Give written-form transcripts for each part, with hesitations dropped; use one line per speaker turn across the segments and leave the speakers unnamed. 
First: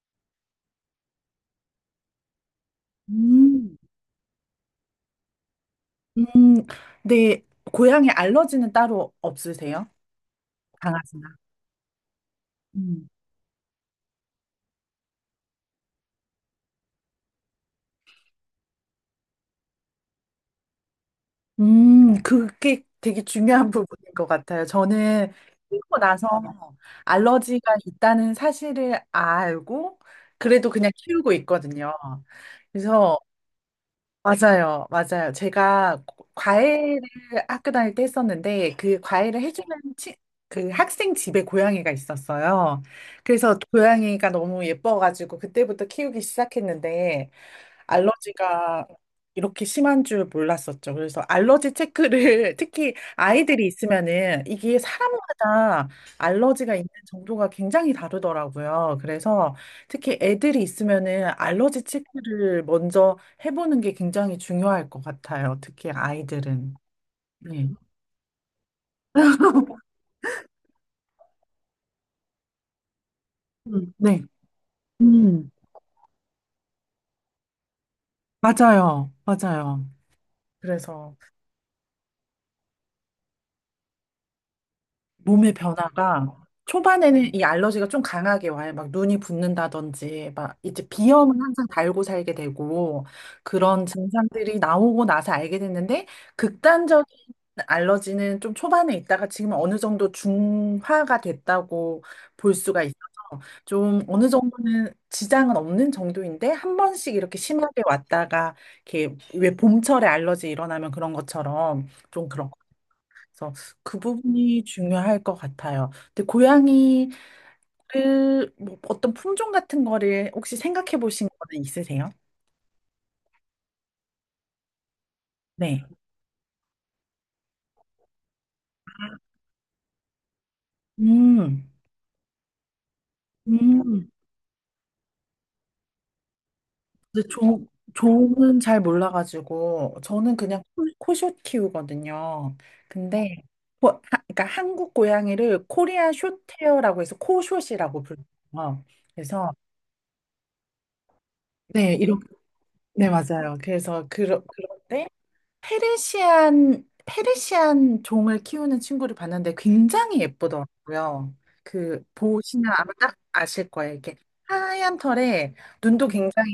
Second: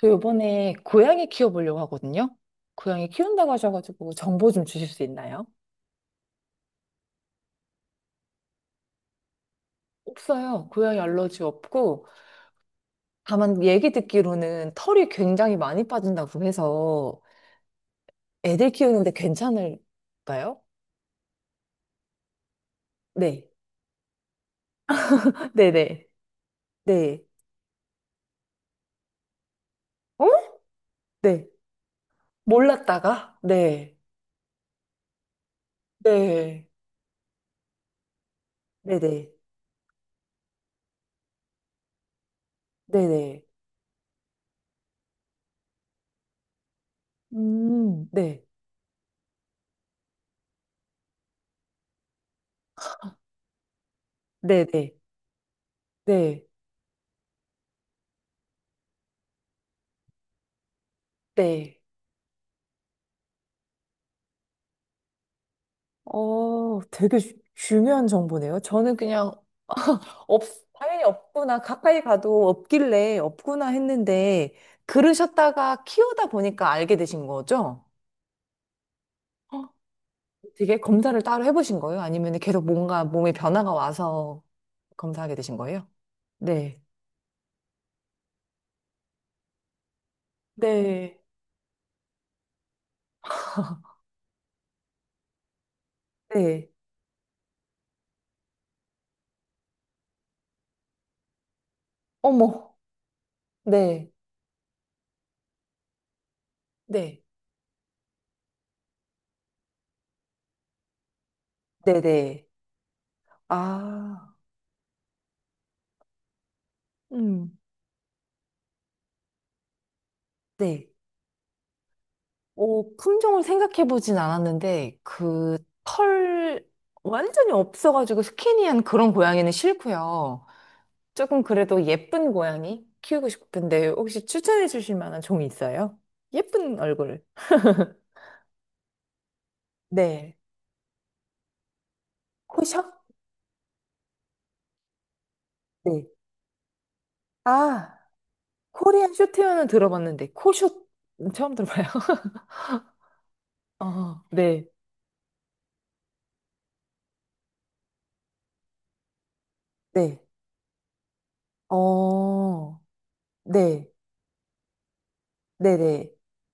저 요번에 고양이 키워보려고 하거든요. 고양이 키운다고
음,
하셔가지고 정보 좀 주실 수 있나요?
음, 네, 고양이 알러지는 따로 없으세요?
없어요. 고양이
강아지나?
알러지 없고,
음,
다만 얘기 듣기로는 털이 굉장히 많이 빠진다고 해서 애들 키우는데 괜찮을까요?
그게 되게
네.
중요한 부분인 것 같아요. 저는 키우고
네네.
나서
네.
알러지가 있다는 사실을 알고,
어?
그래도 그냥 키우고
네.
있거든요. 그래서
몰랐다가? 네.
맞아요, 맞아요. 제가
네.
과외를 학교 다닐 때 했었는데 그
네네.
과외를 해주는 치, 그 학생 집에 고양이가 있었어요.
네네.
그래서 고양이가 너무 예뻐가지고 그때부터 키우기 시작했는데
네.
알러지가 이렇게 심한 줄 몰랐었죠. 그래서 알러지 체크를 특히 아이들이 있으면은 이게
네네.
사람마다
네.
알러지가 있는 정도가 굉장히 다르더라고요. 그래서 특히 애들이 있으면은
네.
알러지 체크를 먼저 해보는 게 굉장히 중요할 것 같아요. 특히 아이들은.
어, 되게
네.
중요한 정보네요. 저는 그냥 없, 당연히 없구나. 가까이 가도 없길래 없구나
네.
했는데,
음,
그러셨다가 키우다 보니까 알게 되신 거죠?
맞아요.
어,
맞아요.
되게
그래서.
검사를 따로 해보신 거예요? 아니면 계속 뭔가 몸에 변화가 와서 검사하게
몸의
되신 거예요?
변화가
네.
초반에는 이 알러지가 좀 강하게 와요. 막 눈이 붓는다든지, 막 이제
네.
비염은 항상 달고 살게 되고 그런 증상들이 나오고 나서 알게 됐는데
네.
극단적인 알러지는 좀 초반에 있다가 지금 어느 정도 중화가 됐다고 볼
어머.
수가 있어서 좀
네.
어느 정도는 지장은 없는 정도인데 한 번씩
네.
이렇게 심하게 왔다가 이렇게 왜 봄철에 알러지 일어나면 그런 것처럼 좀
네네.
그런 그래서 그
아,
부분이 중요할 것 같아요. 근데 고양이를
음.
뭐 어떤 품종 같은 거를 혹시
네.
생각해 보신 거는 있으세요?
어, 품종을 생각해보진 않았는데, 그,
네.
털, 완전히 없어가지고 스키니한 그런 고양이는 싫고요. 조금
음.
그래도 예쁜 고양이 키우고 싶은데
음.
혹시 추천해 주실 만한 종이 있어요? 예쁜 얼굴.
근데 종은 잘 몰라가지고 저는
네.
그냥 코숏 키우거든요.
코숏?
근데 고- 하- 그러니까 한국 고양이를
네.
코리아 숏헤어라고 해서
아,
코숏이라고 불러요.
코리안
그래서
쇼테어는 들어봤는데 코숏 처음 들어봐요.
네, 이렇게 네, 맞아요. 그래서
어, 네.
그런데 페르시안 종을 키우는 친구를 봤는데 굉장히
네.
예쁘더라고요. 그, 보시면
어,
아마 딱 아실
네.
거예요. 이렇게 하얀 털에 눈도
네네.
굉장히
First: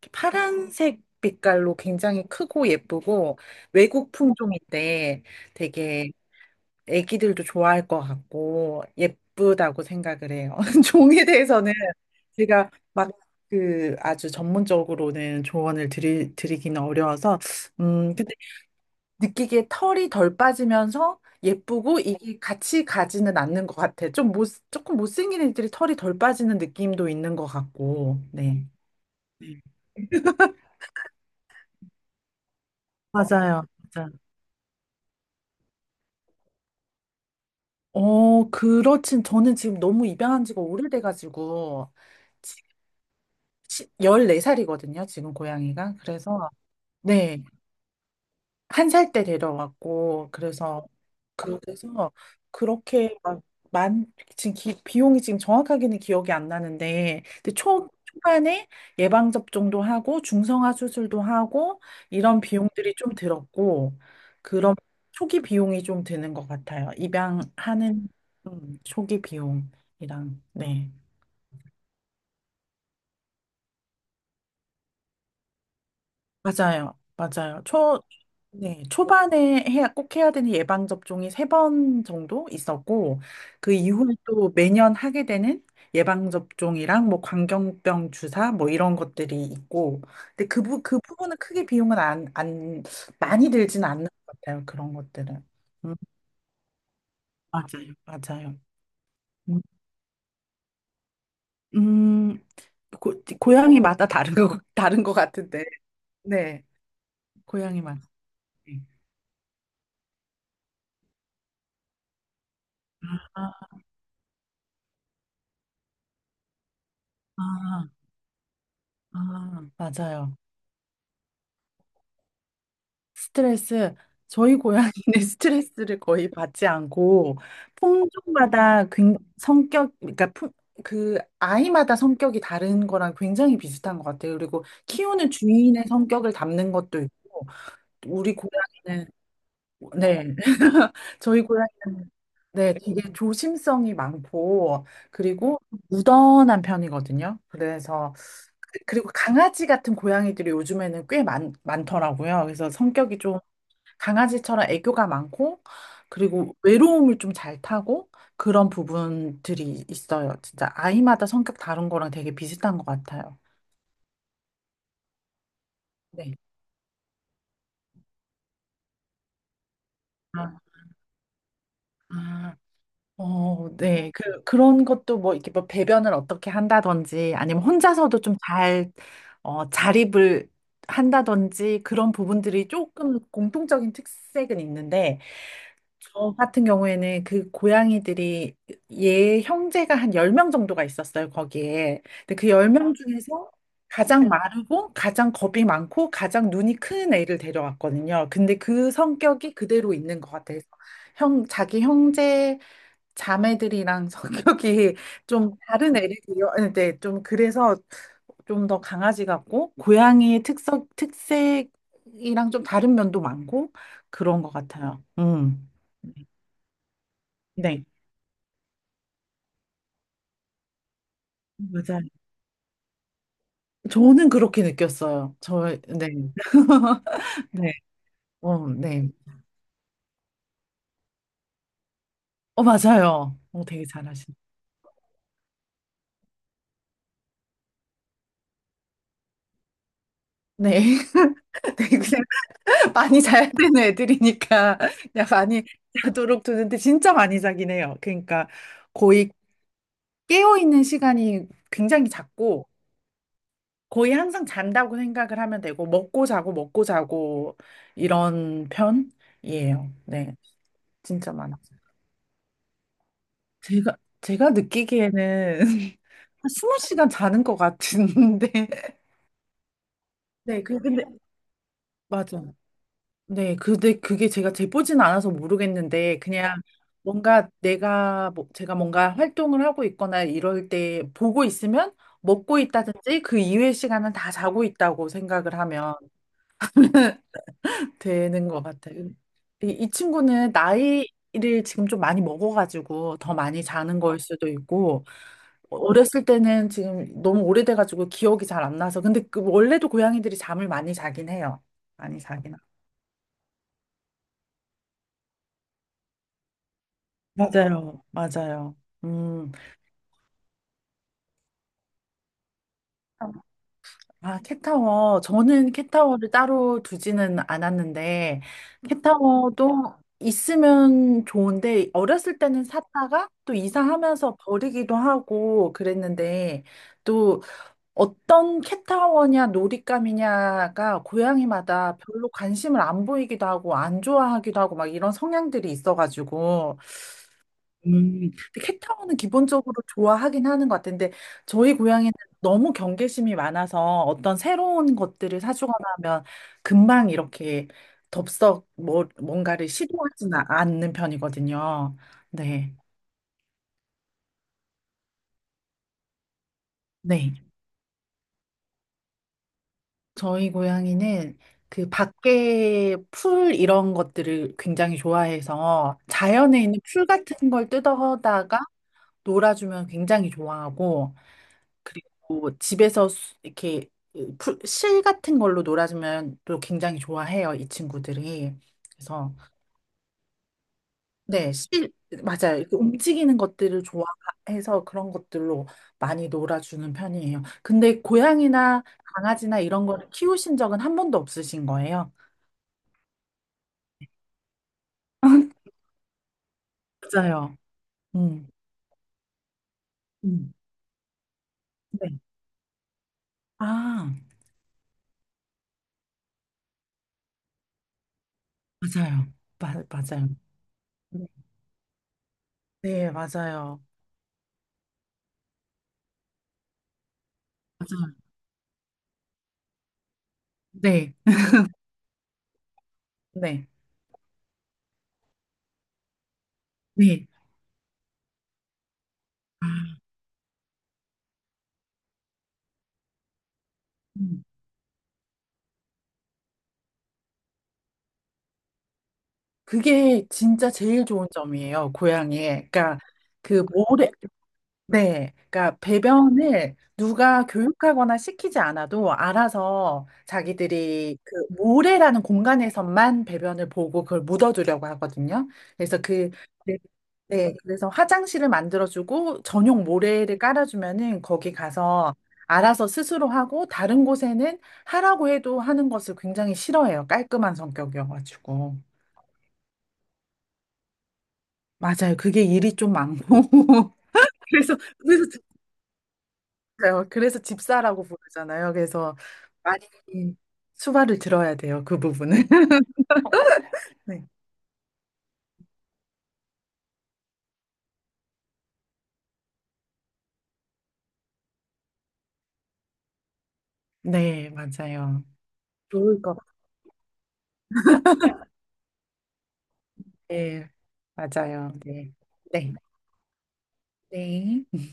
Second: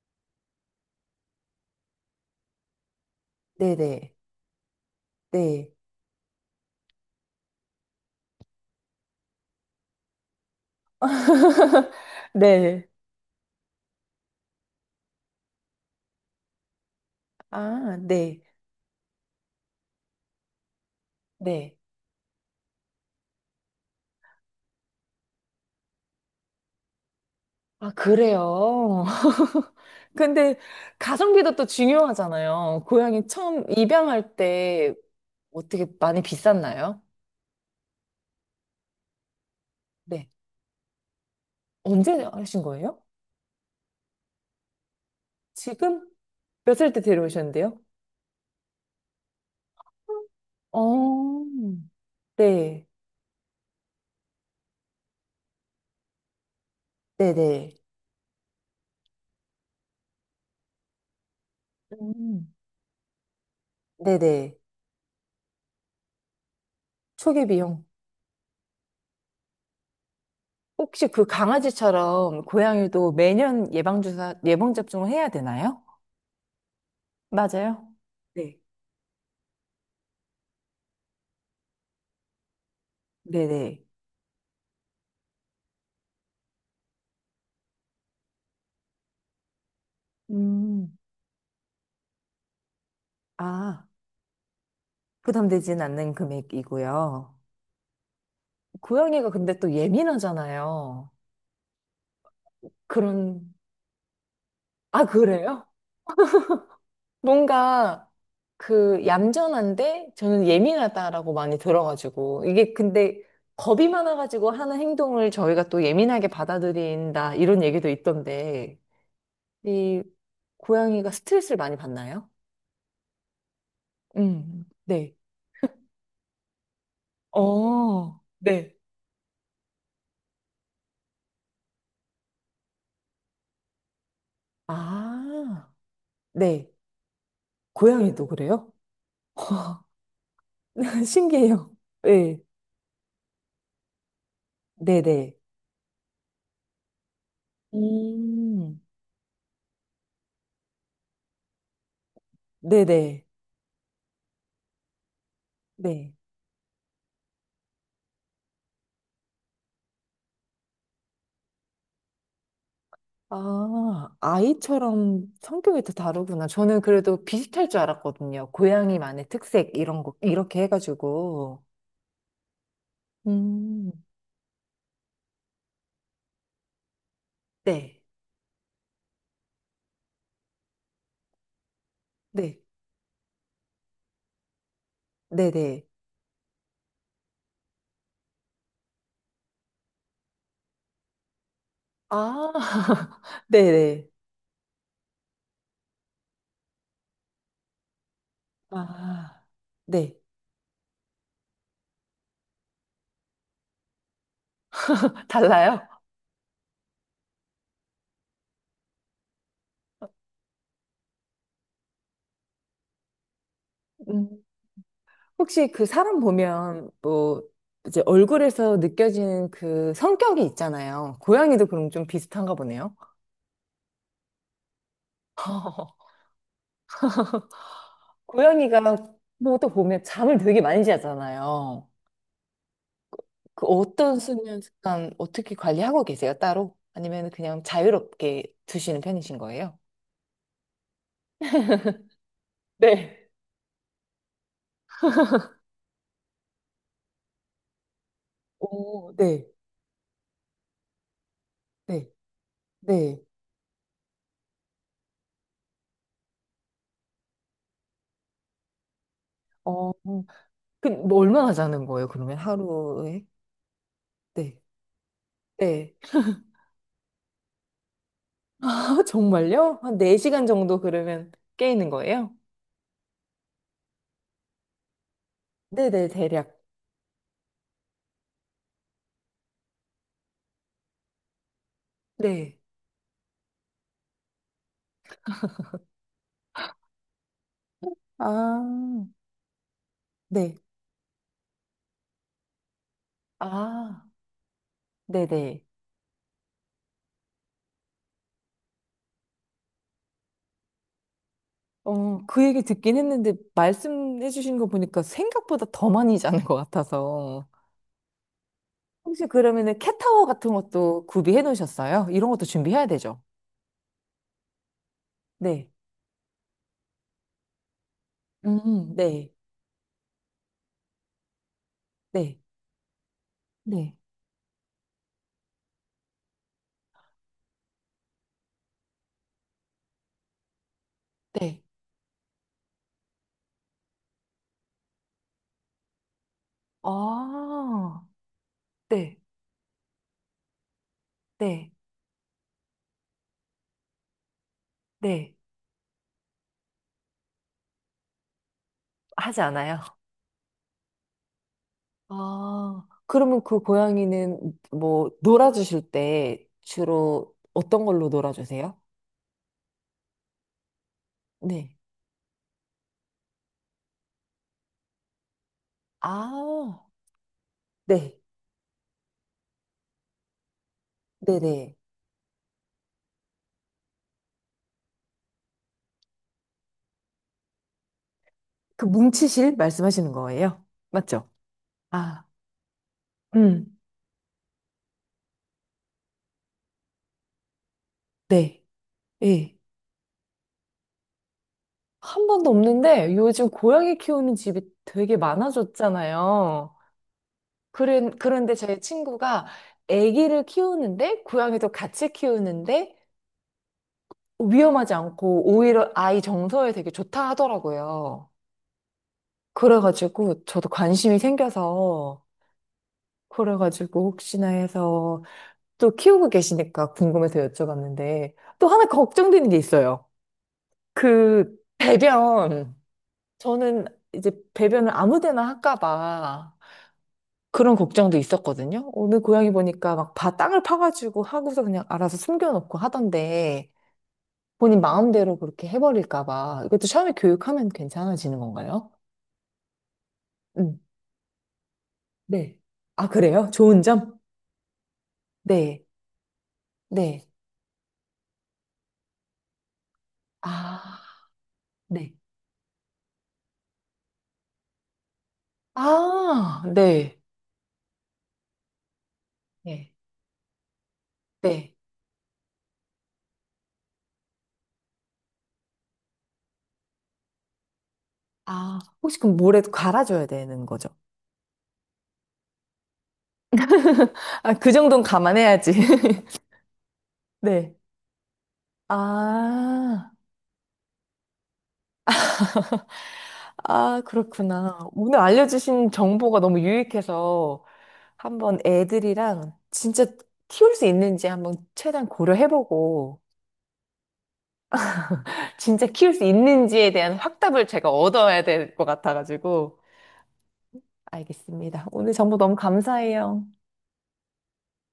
이렇게 파란색 빛깔로 굉장히 크고 예쁘고 외국
네네.
품종인데
네.
되게 애기들도 좋아할 것 같고 예쁘다고 생각을 해요. 종에 대해서는 제가
네.
막 그 아주 전문적으로는 조언을 드리기는 어려워서
아,
근데
네.
느끼기에 털이 덜 빠지면서
네.
예쁘고 이게 같이 가지는 않는 것 같아. 좀 못, 조금 못생긴 애들이 털이 덜 빠지는 느낌도 있는 것
아,
같고, 네.
그래요. 근데 가성비도 또 중요하잖아요. 고양이
맞아요.
처음
맞아.
입양할 때 어떻게 많이 비쌌나요?
어, 그렇진. 저는 지금 너무
네.
입양한 지가 오래돼가지고,
언제
지-
하신 거예요?
14살이거든요, 지금 고양이가.
지금
그래서,
몇 살 때
네.
데려오셨는데요?
한 살 때 데려왔고 그래서
어,
그래서
네.
그렇게 막 만 지금 비용이 지금 정확하게는 기억이 안 나는데 근데
네네.
초 초반에 예방 접종도 하고 중성화 수술도 하고 이런
음.
비용들이 좀 들었고
네네.
그런 초기 비용이 좀 드는 것 같아요
초기 비용.
입양하는 초기 비용이랑 네.
혹시 그 강아지처럼 고양이도 매년 예방주사, 예방접종을 해야 되나요?
맞아요. 맞아요.
맞아요. 네.
네, 초반에 해야, 꼭 해야 되는 예방접종이 세 번 정도 있었고, 그
네네.
이후에 또 매년 하게 되는 예방접종이랑 뭐 광견병 주사 뭐 이런 것들이 있고, 근데
음.
그 부분은 크게 비용은 안, 안, 많이
아,
들지는 않는 것 같아요. 그런 것들은.
부담되진
음,
않는 금액이고요.
맞아요. 맞아요.
고양이가 근데
음,
또 예민하잖아요.
음, 고,
그런,
고양이마다 다른
아,
것 같은데,
그래요?
네, 고양이마다.
뭔가
네.
그 얌전한데 저는 예민하다라고 많이 들어가지고 이게 근데
아,
겁이 많아가지고 하는 행동을 저희가 또 예민하게 받아들인다 이런 얘기도
아.
있던데
아,
이
맞아요.
고양이가 스트레스를 많이 받나요?
스트레스, 저희
네.
고양이는 스트레스를 거의 받지 않고,
어, 네.
품종마다 성격, 그러니까 그 아이마다 성격이 다른 거랑 굉장히 비슷한 것 같아요. 그리고 키우는
아,
주인의 성격을
네.
담는 것도 있고,
고양이도
우리
그래요?
고양이는, 네, 저희
신기해요.
고양이는,
네,
네, 되게 조심성이 많고,
네네.
그리고 무던한 편이거든요. 그래서
음,
그리고 강아지 같은 고양이들이 요즘에는 꽤 많더라고요. 그래서 성격이
네네.
좀 강아지처럼 애교가 많고,
네.
그리고 외로움을 좀 잘 타고 그런 부분들이 있어요. 진짜 아이마다 성격 다른 거랑 되게 비슷한 것 같아요.
아, 아이처럼 성격이 다
네.
다르구나. 저는 그래도 비슷할 줄 알았거든요. 고양이만의 특색, 이런 거,
아,
이렇게 해가지고.
아, 어,
음,
네. 그런 것도 뭐 이렇게 뭐 배변을 어떻게 한다든지 아니면
네,
혼자서도 좀 잘, 자립을 한다든지 그런
네,
부분들이 조금 공통적인 특색은 있는데,
네네.
저 같은 경우에는 그 고양이들이 얘 형제가 한 10명 정도가 있었어요, 거기에. 근데 그
아,
10명 중에서
네네.
가장 네. 마르고 가장 겁이 많고 가장 눈이 큰 애를 데려왔거든요. 근데 그
아,
성격이 그대로
네.
있는 것 같아서 자기 형제 자매들이랑 성격이 좀
달라요?
다른 애를 데려왔는데 좀 그래서 좀 더 강아지 같고 고양이의 특성, 특색이랑 좀 다른 면도 많고
음,
그런 것 같아요.
혹시
음.
그 사람 보면 뭐
네.
이제 얼굴에서 느껴지는 그 성격이 있잖아요. 고양이도 그럼
맞아요.
좀 비슷한가 보네요.
저는 그렇게 느꼈어요. 네. 네. 어,
고양이가
네.
뭐또 보면 잠을 되게 많이 자잖아요.
어, 맞아요. 어,
그
되게
어떤
잘하시네.
수면 습관 어떻게 관리하고 계세요, 따로? 아니면 그냥 자유롭게 두시는 편이신 거예요?
네. 네, 그냥 많이
네.
자야 되는 애들이니까 그냥 많이 자도록 두는데 진짜 많이 자긴 해요. 그러니까
오,
거의
네,
깨어있는 시간이
네,
굉장히 작고
네.
거의 항상 잔다고 생각을 하면 되고 먹고 자고 먹고 자고 이런
어,
편이에요. 네.
그럼 뭐
진짜
얼마나
많아요.
자는 거예요, 그러면 하루에?
제가
네,
느끼기에는
네.
한 20시간 자는 것 같은데.
아, 정말요? 한 4시간
네,
정도
근데,
그러면 깨 있는 거예요?
맞아. 네, 근데 그게 제가 재보진 않아서
네네,
모르겠는데,
대략.
그냥 뭔가 제가 뭔가 활동을 하고 있거나 이럴 때 보고 있으면
네.
먹고 있다든지 그 이외의 시간은 다 자고 있다고 생각을 하면 되는
아,
것 같아요. 이 친구는
네.
나이를 지금 좀 많이 먹어가지고 더 많이 자는
아,
걸 수도 있고,
네네.
어렸을 때는 지금 너무 오래돼가지고 기억이 잘 안 나서. 근데 그 원래도 고양이들이 잠을 많이 자긴 해요. 많이
어, 그
자긴.
얘기 듣긴 했는데, 말씀해 주신 거 보니까 생각보다 더 많이 자는 것 같아서.
맞아요, 맞아요.
혹시
음,
그러면은 캣타워 같은 것도 구비해 놓으셨어요? 이런 것도 준비해야 되죠?
아, 캣타워.
네.
저는 캣타워를 따로 두지는 않았는데,
네.
캣타워도 있으면 좋은데,
네.
어렸을 때는 샀다가 또
네.
이사하면서 버리기도 하고 그랬는데, 또 어떤 캣타워냐 놀잇감이냐가
네.
고양이마다 별로 관심을 안 보이기도 하고 안 좋아하기도 하고 막 이런 성향들이 있어가지고
아,
근데 캣타워는
네.
기본적으로 좋아하긴 하는 것 같은데
네.
저희 고양이는 너무 경계심이 많아서 어떤 새로운
네.
것들을 사주거나 하면 금방 이렇게 덥석
하지
뭔가를
않아요.
시도하지는 않는 편이거든요. 네.
아, 그러면 그 고양이는 뭐 놀아주실 때
네.
주로 어떤 걸로 놀아주세요?
저희 고양이는
네.
그 밖에 풀 이런 것들을 굉장히 좋아해서 자연에 있는
아,
풀 같은 걸
네.
뜯어다가 놀아주면 굉장히 좋아하고
네네.
그리고 집에서 이렇게 실 같은 걸로 놀아주면 또 굉장히 좋아해요, 이 친구들이.
그
그래서
뭉치실 말씀하시는 거예요? 맞죠?
네, 실
아,
맞아요. 이렇게 움직이는
음,
것들을 좋아해서 그런 것들로 많이 놀아주는 편이에요. 근데
네.
고양이나
예.
강아지나 이런 거를 키우신 적은 한 번도 없으신 거예요?
한 번도 없는데 요즘 고양이 키우는 집이 되게 많아졌잖아요.
맞아요.
그래,
음.
그런데 제 친구가 아기를
음.
키우는데 고양이도 같이
네.
키우는데
아,
위험하지 않고 오히려 아이 정서에 되게 좋다 하더라고요.
맞아요. 맞아요.
그래가지고 저도 관심이
네,
생겨서
네, 맞아요.
그래가지고 혹시나 해서 또 키우고 계시니까 궁금해서
맞아요.
여쭤봤는데 또 하나 걱정되는 게 있어요.
네,
그 배변
네,
저는 이제 배변을 아무 데나 할까 봐
네.
그런 걱정도 있었거든요. 오늘 고양이 보니까
아,
막 바 땅을 파가지고 하고서 그냥 알아서 숨겨놓고 하던데
음.
본인 마음대로 그렇게 해버릴까 봐. 이것도 처음에 교육하면 괜찮아지는 건가요?
그게 진짜
음,
제일 좋은 점이에요,
네.
고양이에. 그러니까
아, 그래요?
그
좋은
모래,
점?
네. 그러니까
네,
배변을
네.
누가 교육하거나 시키지 않아도 알아서
아,
자기들이 그
네.
모래라는 공간에서만 배변을 보고 그걸 묻어두려고 하거든요. 그래서
아,
네.
네.
네, 그래서 화장실을 만들어주고 전용
네,
모래를 깔아주면은 거기
네.
가서 알아서 스스로 하고 다른 곳에는 하라고 해도 하는 것을 굉장히 싫어해요. 깔끔한 성격이어가지고.
아, 혹시 그럼 모래 갈아줘야 되는 거죠?
맞아요. 그게 일이 좀 많고.
아, 그 정도는
그래서
감안해야지.
맞아요. 그래서
네.
집사라고 부르잖아요. 그래서 많이
아,
수발을 들어야 돼요. 그 부분은.
아,
네.
그렇구나. 오늘 알려주신 정보가 너무 유익해서 한번 애들이랑 진짜 키울 수 있는지 한번 최대한 고려해보고
네, 맞아요.
진짜 키울
좋을
수
것 같아요.
있는지에 대한 확답을 제가 얻어야 될 것 같아가지고.
네, 맞아요.
알겠습니다.
네.
오늘 정보 너무
네.
감사해요.
네.